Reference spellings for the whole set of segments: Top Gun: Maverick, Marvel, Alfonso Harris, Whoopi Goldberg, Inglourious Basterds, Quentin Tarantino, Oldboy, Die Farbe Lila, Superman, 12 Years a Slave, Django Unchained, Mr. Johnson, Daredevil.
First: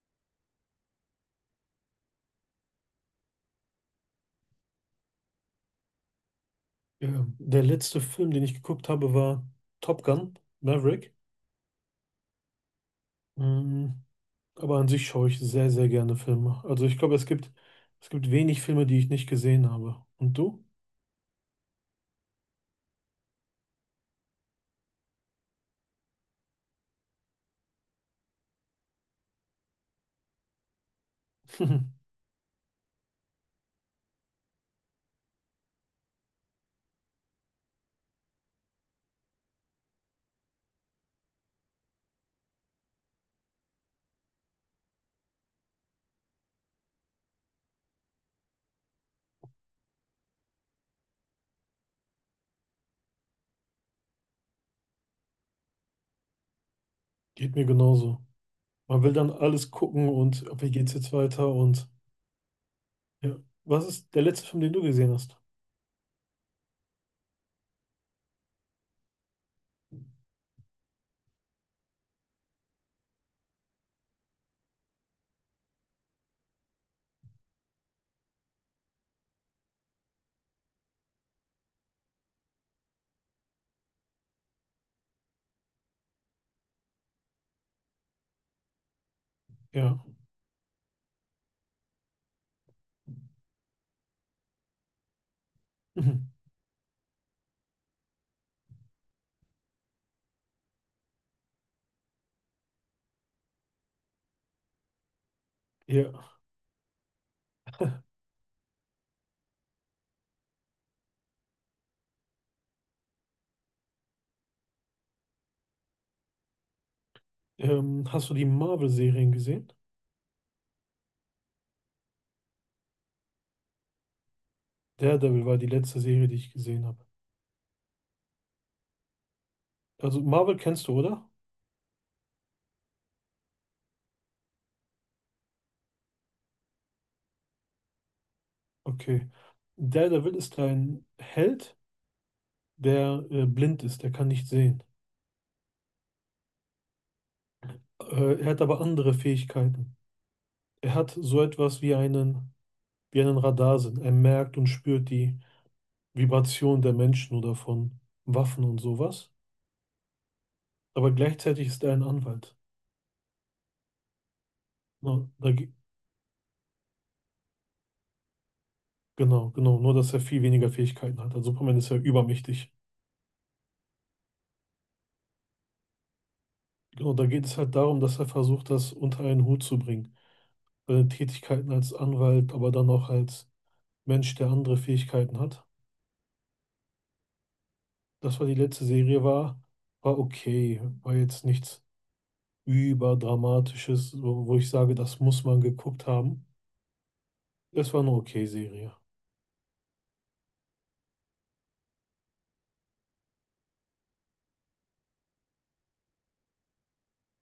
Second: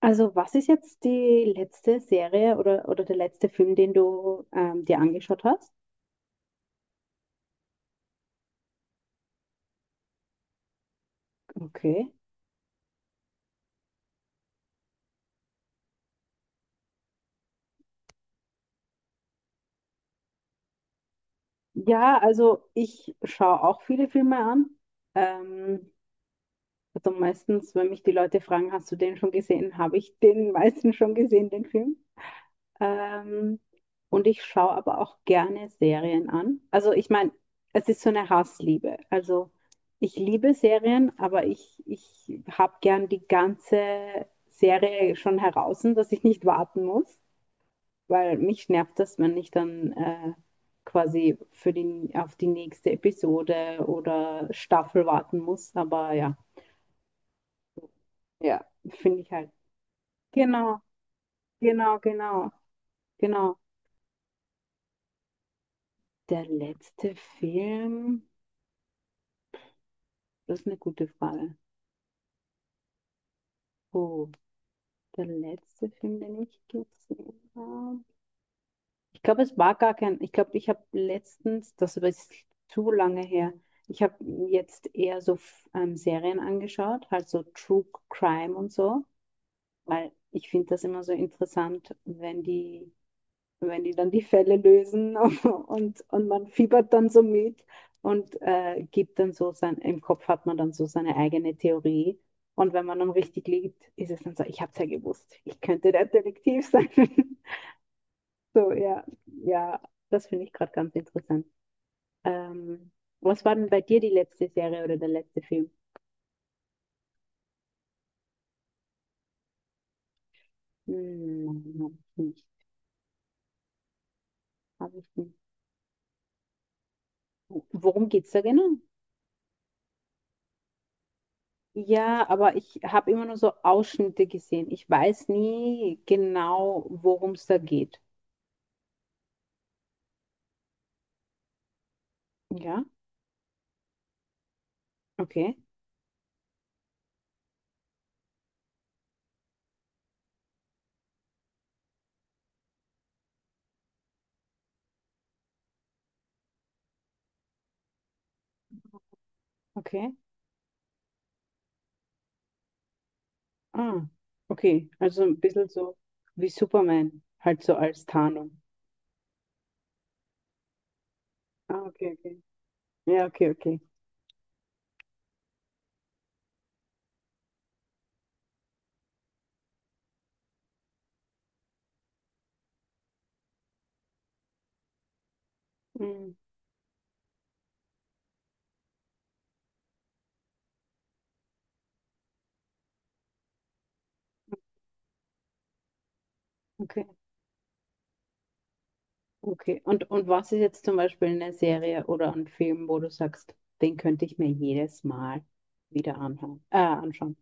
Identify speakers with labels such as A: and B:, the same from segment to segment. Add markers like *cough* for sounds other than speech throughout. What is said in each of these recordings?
A: Also, was ist jetzt die letzte Serie oder der letzte Film, den du dir angeschaut hast?
B: Ja, der letzte Film, den ich geguckt habe, war Top Gun, Maverick.
A: Okay.
B: Mm, aber an sich schaue ich sehr, sehr gerne Filme. Also ich glaube, es gibt wenig Filme, die ich nicht gesehen habe. Und du?
A: Ja, also ich schaue auch viele Filme an. Ähm, also meistens, wenn mich die Leute fragen, hast du den schon gesehen, habe ich den meisten schon gesehen, den Film.
B: *laughs*
A: Ähm, und ich schaue aber auch gerne Serien an. Also ich meine, es ist so eine Hassliebe. Also ich liebe Serien, aber ich habe gern die ganze Serie schon heraus, dass ich nicht warten muss, weil mich nervt das, wenn ich dann quasi für die, auf die nächste Episode oder Staffel warten muss. Aber ja,
B: Geht mir genauso.
A: ja,
B: Man will
A: finde ich
B: dann
A: halt.
B: alles gucken und okay, wie
A: Genau,
B: geht's jetzt weiter und
A: genau, genau,
B: ja.
A: genau.
B: Was ist der letzte Film, den du gesehen hast?
A: Der letzte Film. Das ist eine gute Frage. Oh, der letzte Film, den ich gesehen habe. Ich glaube, es war gar kein. Ich glaube, ich habe letztens, das aber ist zu lange her, ich habe jetzt eher so Serien angeschaut, halt so True Crime und so,
B: Ja.
A: weil ich finde das immer so interessant, wenn die wenn die dann die Fälle lösen *laughs* und man
B: *laughs*
A: fiebert dann so mit und gibt dann so sein, im Kopf hat man dann so seine eigene Theorie. Und wenn man dann richtig liegt, ist es dann so, ich habe es ja gewusst, ich könnte der
B: Ja.
A: Detektiv sein. *laughs* So, ja, ja, das finde ich gerade ganz interessant. Ähm, Was war denn bei dir die letzte Serie oder der letzte Film?
B: Hast du die Marvel-Serien gesehen?
A: Hm, hab ich nicht.
B: Daredevil war die letzte Serie, die ich gesehen habe.
A: Worum geht es da genau?
B: Also Marvel kennst du, oder?
A: Ja, aber ich habe immer nur so Ausschnitte gesehen. Ich weiß nie genau, worum es da geht.
B: Okay. Daredevil ist ein Held,
A: Ja,
B: der blind ist, er kann nicht sehen.
A: okay,
B: Er hat aber andere Fähigkeiten. Er hat so etwas wie einen Radarsinn. Er merkt und spürt die Vibration der Menschen oder von Waffen und sowas.
A: okay.
B: Aber gleichzeitig ist er ein Anwalt.
A: Ah, okay.
B: Ne,
A: Also ein
B: da,
A: bisschen
B: ge-
A: so wie Superman, halt so als Tarnung.
B: genau, genau. Nur, dass er viel weniger Fähigkeiten hat. Also Superman
A: Ah,
B: ist ja
A: okay, okay.
B: übermächtig.
A: Ja, okay, okay.
B: Genau, da geht es halt darum, dass er versucht, das unter einen Hut zu bringen. Seine Tätigkeiten als Anwalt, aber dann auch als Mensch, der andere Fähigkeiten hat.
A: Mm,
B: Das, was die letzte Serie war, war okay. War jetzt nichts überdramatisches, wo ich sage, das muss man geguckt haben.
A: okay,
B: Es war eine okay Serie.
A: okay. Und was ist jetzt zum Beispiel eine Serie oder ein Film, wo du sagst, den könnte ich mir jedes Mal wieder anhören, anschauen?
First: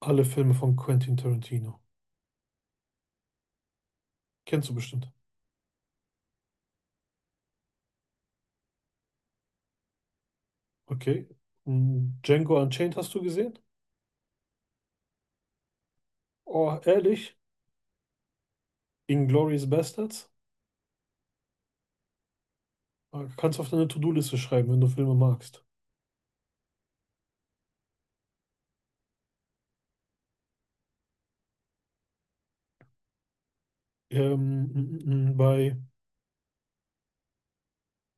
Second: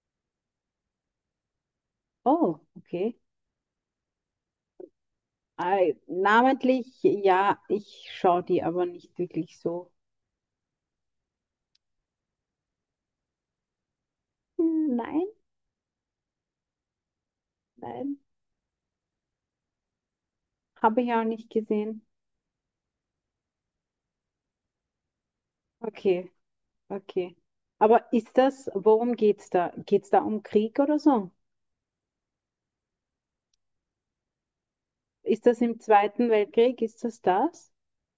B: Alle Filme von Quentin Tarantino.
A: Oh, okay.
B: Kennst du bestimmt.
A: Namentlich, ja, ich schaue die aber nicht wirklich so.
B: Okay. Mm, Django Unchained hast du gesehen?
A: Hm, nein,
B: Oh, ehrlich?
A: nein,
B: Inglourious Basterds?
A: habe ich auch nicht gesehen.
B: Ah, kannst du auf deine To-Do-Liste schreiben, wenn du Filme magst.
A: Okay, okay. Aber ist das, worum geht's da? Geht's da um Krieg oder so? Ist das
B: Bei
A: im Zweiten Weltkrieg? Ist das das?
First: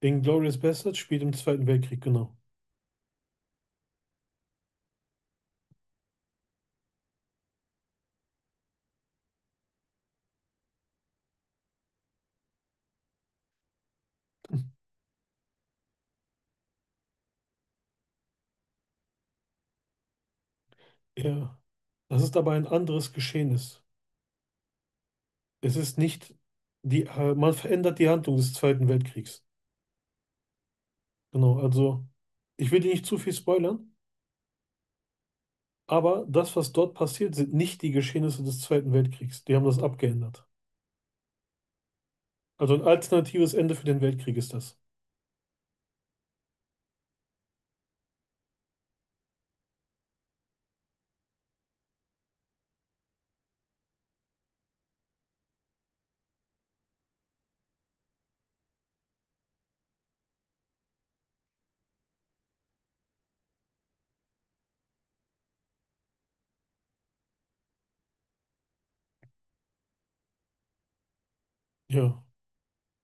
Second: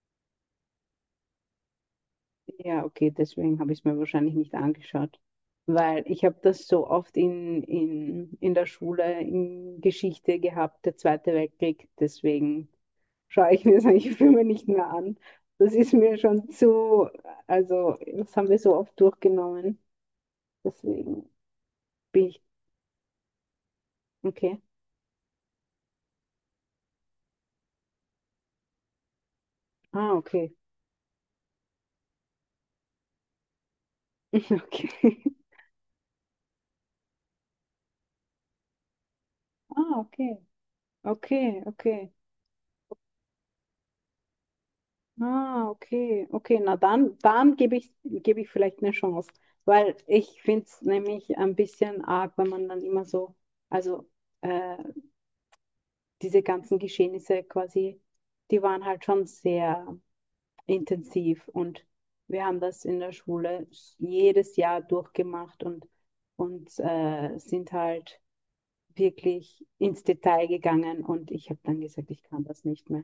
B: Inglourious Basterds spielt im Zweiten Weltkrieg, genau.
A: Ja, okay, deswegen habe ich es mir wahrscheinlich nicht angeschaut, weil ich habe das so oft in der Schule in Geschichte gehabt, der Zweite Weltkrieg. Deswegen schaue *laughs* ich mir solche Filme nicht mehr an. Das ist mir schon zu, also das haben wir so oft durchgenommen. Deswegen
B: Ja. Das
A: bin
B: ist
A: ich,
B: aber ein anderes Geschehnis.
A: okay.
B: Es ist nicht die, man verändert die Handlung des Zweiten Weltkriegs.
A: Ah, okay. *laughs*
B: Genau, also ich will dir nicht zu viel spoilern,
A: Okay.
B: aber das, was dort passiert, sind nicht die Geschehnisse des Zweiten Weltkriegs. Die haben das
A: Ah, okay.
B: abgeändert.
A: Okay, okay.
B: Also ein alternatives Ende für den Weltkrieg ist das.
A: Ah, okay. Okay, na dann, dann gebe ich vielleicht eine Chance. Weil ich finde es nämlich ein bisschen arg, wenn man dann immer so, also äh, diese ganzen Geschehnisse quasi, die waren halt schon sehr intensiv. Und wir haben das in der Schule jedes Jahr durchgemacht und sind halt wirklich ins Detail gegangen. Und ich habe dann gesagt, ich
B: Ja,
A: kann das nicht mehr.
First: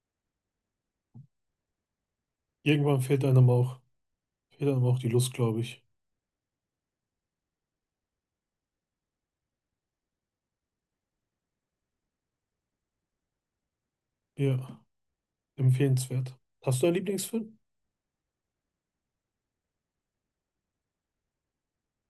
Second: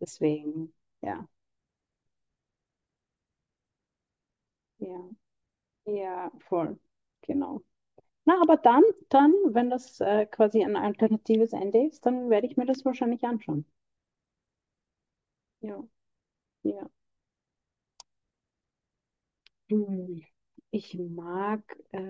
A: Deswegen, ja,
B: irgendwann fehlt einem auch die
A: ja,
B: Lust, glaube ich.
A: ja, voll. Genau. Na, aber dann, dann, wenn das quasi ein alternatives Ende ist, dann werde ich mir das wahrscheinlich anschauen.
B: Ja,
A: Ja,
B: empfehlenswert. Hast du
A: ja.
B: einen Lieblingsfilm?
A: Hm. Ich mag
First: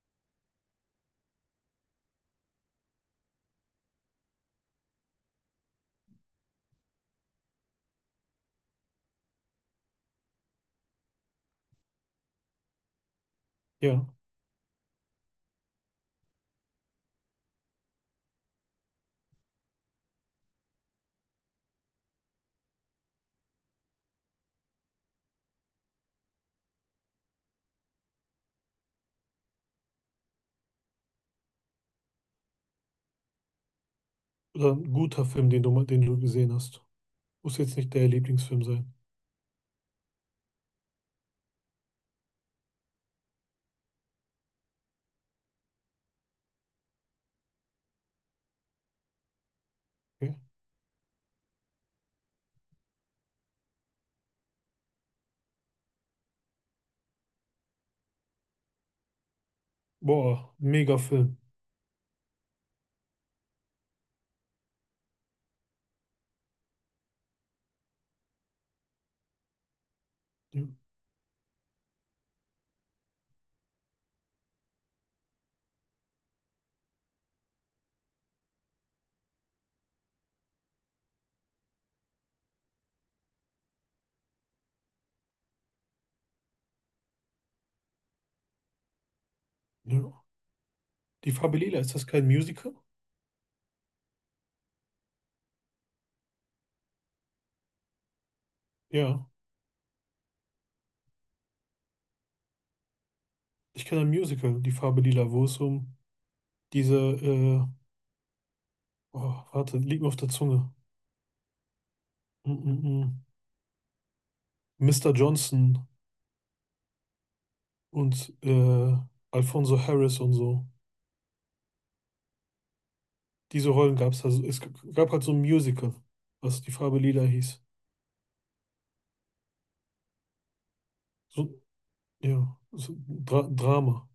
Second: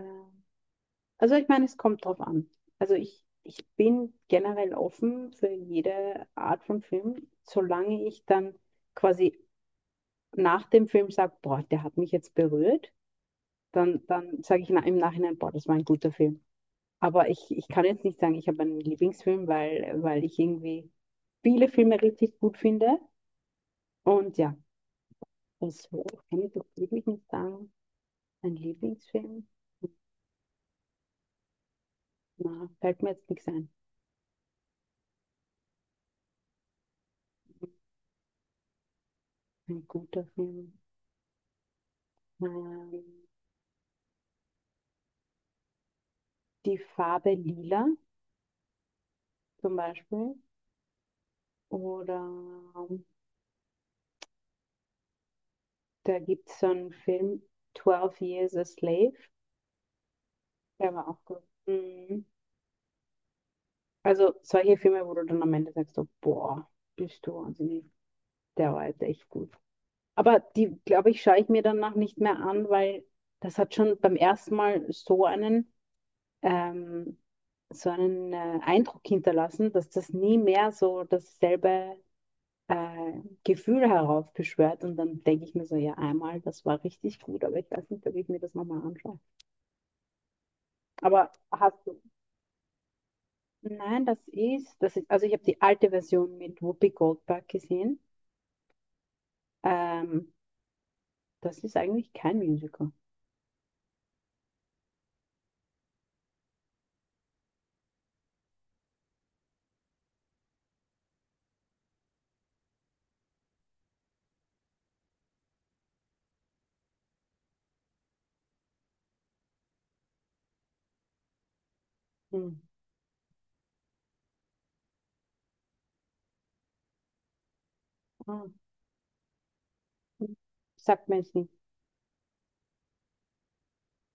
A: Also ich meine, es kommt drauf an. Also ich bin generell offen für jede Art von Film, solange ich dann quasi nach dem Film sage, boah, der hat mich jetzt berührt, dann,
B: Ja,
A: dann sage ich im Nachhinein, boah, das war ein guter Film. Aber ich kann jetzt nicht sagen, ich habe einen Lieblingsfilm, weil, weil ich irgendwie viele Filme richtig gut finde. Und ja, das kann ich doch wirklich nicht sagen. Ein Lieblingsfilm? Na, fällt mir jetzt nichts ein.
B: oder ein guter Film, den du, mal- den du gesehen hast. Muss jetzt nicht der Lieblingsfilm sein.
A: Ein guter Film. Nein. Die Farbe Lila zum Beispiel.
B: Okay.
A: Oder ähm, da gibt es so einen Film, 12 Years a Slave.
B: Boah,
A: Der
B: mega
A: war auch
B: Film.
A: gut. Mhm. Also solche Filme, wo du dann am Ende sagst, so, boah, bist du wahnsinnig. Der war jetzt echt gut. Aber
B: Ja,
A: die, glaube ich, schaue ich mir danach nicht mehr an, weil das hat schon beim ersten Mal ähm, so einen Eindruck hinterlassen, dass das nie mehr so dasselbe äh, Gefühle heraufbeschwört und dann denke ich mir so, ja, einmal, das war richtig gut, aber ich weiß nicht, ob ich mir das nochmal anschaue.
B: ja.
A: Aber
B: Die Farbe Lila,
A: hast
B: ist
A: du,
B: das kein Musical?
A: nein, das ist, also ich habe die alte Version mit Whoopi Goldberg gesehen.
B: Ja,
A: Ähm, Das ist eigentlich kein Musical.
B: ich kenne ein Musical, Die Farbe Lila, wo es um diese, äh, oh, warte, liegt mir auf der Zunge. Mm -mm. Mm. Mr. Johnson und Alfonso Harris und so.
A: Hm.
B: Diese Rollen gab es also. Es g- gab halt so ein Musical, was Die Farbe Lila hieß.
A: Ah, hm. Sagt mir jetzt nicht.
B: So, ja, so ein Drama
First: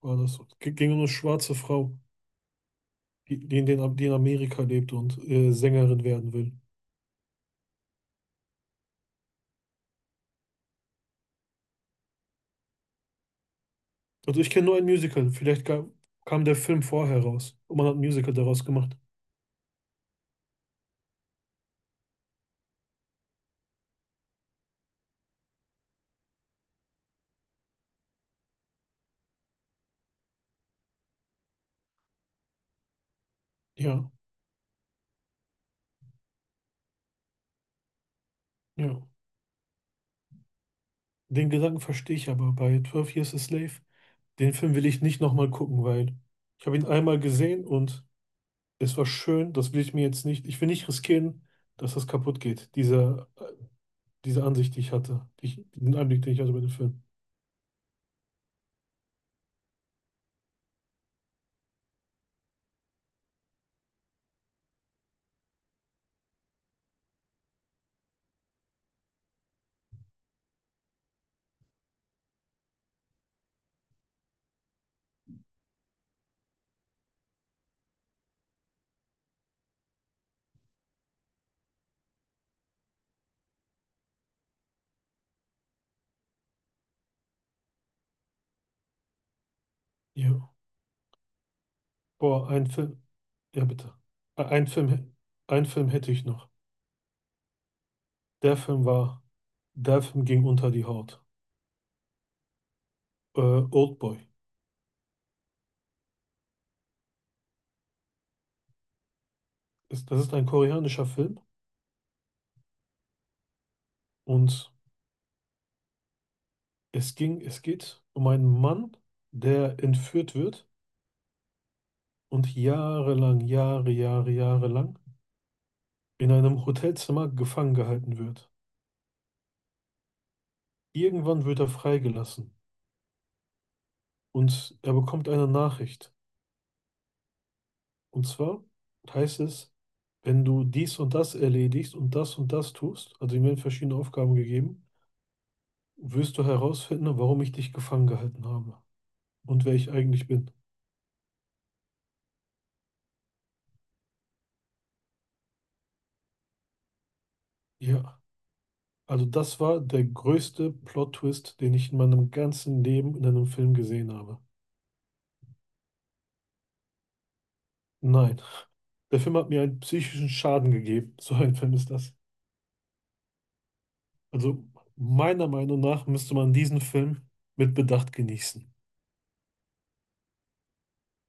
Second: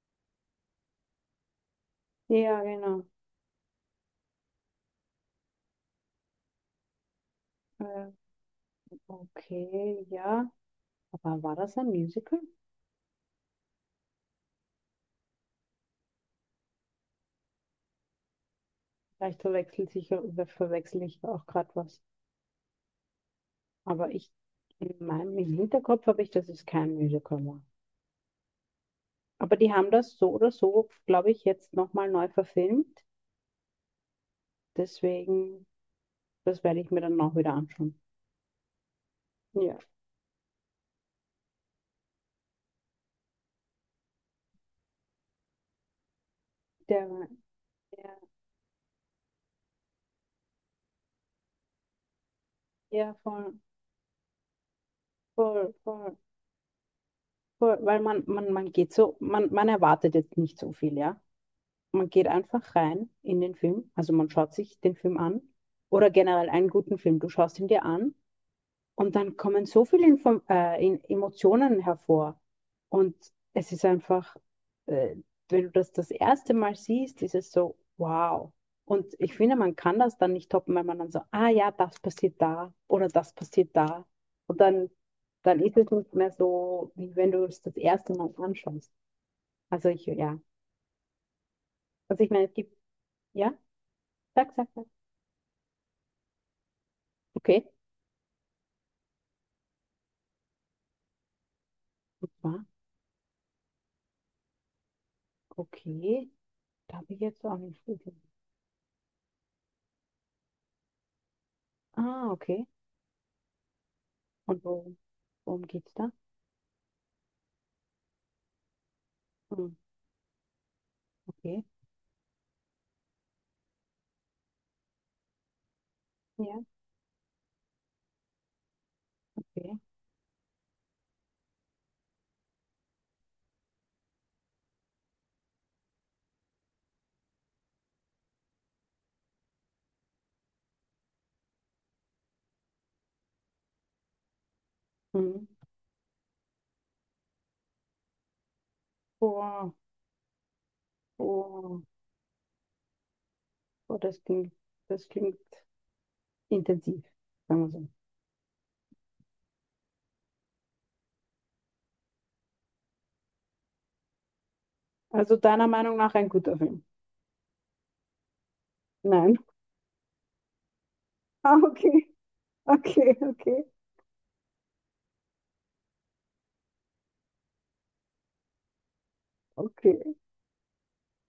B: war das. G- Ging um eine schwarze Frau,
A: Ja, genau.
B: die in Amerika lebt und Sängerin werden will.
A: Äh, okay, ja. Aber war das ein Musical?
B: Also ich kenne nur ein Musical. Vielleicht ga- kam der Film vorher raus und man hat ein Musical daraus gemacht.
A: Vielleicht verwechselt sich, ja, verwechsel ich auch gerade was. Aber ich, in meinem im Hinterkopf habe ich, dass es kein Musical war. Aber die haben das so oder so, glaube ich, jetzt nochmal neu verfilmt.
B: Ja,
A: Deswegen, das werde ich mir dann auch wieder anschauen.
B: ja.
A: Ja,
B: Den Gedanken verstehe ich aber bei 12 Years a Slave. Den Film will ich nicht nochmal gucken, weil ich habe ihn
A: der
B: einmal
A: war,
B: gesehen und
A: ja,
B: es war schön. Das will ich mir jetzt nicht. Ich will nicht riskieren, dass das kaputt geht.
A: ja,
B: Diese,
A: voll,
B: diese Ansicht, die ich hatte. Die ich,
A: voll,
B: den
A: voll,
B: Einblick, den ich hatte bei dem Film.
A: voll. Weil man geht so, man erwartet jetzt nicht so viel, ja. Man geht einfach rein in den Film. Also man schaut sich den Film an. Oder generell einen guten Film. Du schaust ihn dir an und dann kommen so viele Info in Emotionen hervor. Und es ist einfach, äh, wenn du das erste Mal siehst, ist es so, wow. Und ich finde, man kann das dann nicht toppen, weil man dann so, ah ja, das passiert da oder das passiert da. Und dann, dann ist es nicht mehr so, wie wenn du es das erste Mal anschaust. Also ich, ja.
B: Ja.
A: Also ich meine,
B: Boah,
A: es
B: ein
A: gibt,
B: Film.
A: ja,
B: Ja, bitte.
A: sag,
B: Ein
A: sag, sag.
B: Film, ein Film hätte ich noch.
A: Okay.
B: Der Film war, der Film ging unter die Haut.
A: Und zwar,
B: Äh, Oldboy.
A: okay, da habe ich jetzt so einen Vogel.
B: Das ist ein koreanischer Film
A: Ah, okay. Und
B: und
A: worum, worum geht's da?
B: es geht um einen Mann,
A: Hm,
B: der entführt wird
A: okay,
B: und jahrelang, Jahre, Jahre, Jahre lang in
A: ja.
B: einem Hotelzimmer gefangen gehalten wird.
A: Okay.
B: Irgendwann wird er freigelassen und er bekommt eine Nachricht. Und zwar heißt es, wenn du dies und das erledigst und das tust, also ihm werden verschiedene Aufgaben gegeben,
A: Hm.
B: wirst du herausfinden, warum ich dich gefangen gehalten habe und wer
A: Boah,
B: ich eigentlich bin.
A: boah, boah, das klingt intensiv, sagen wir so.
B: Ja. Also das war der größte Plot-Twist, den ich in meinem ganzen Leben in einem Film gesehen habe.
A: Also deiner Meinung nach ein guter Film?
B: Nein, der Film
A: Nein. *laughs*
B: hat mir einen psychischen Schaden gegeben. So
A: Ah,
B: ein Film ist
A: okay,
B: das.
A: okay, okay,
B: Also meiner Meinung nach müsste man diesen Film mit Bedacht genießen.
A: okay.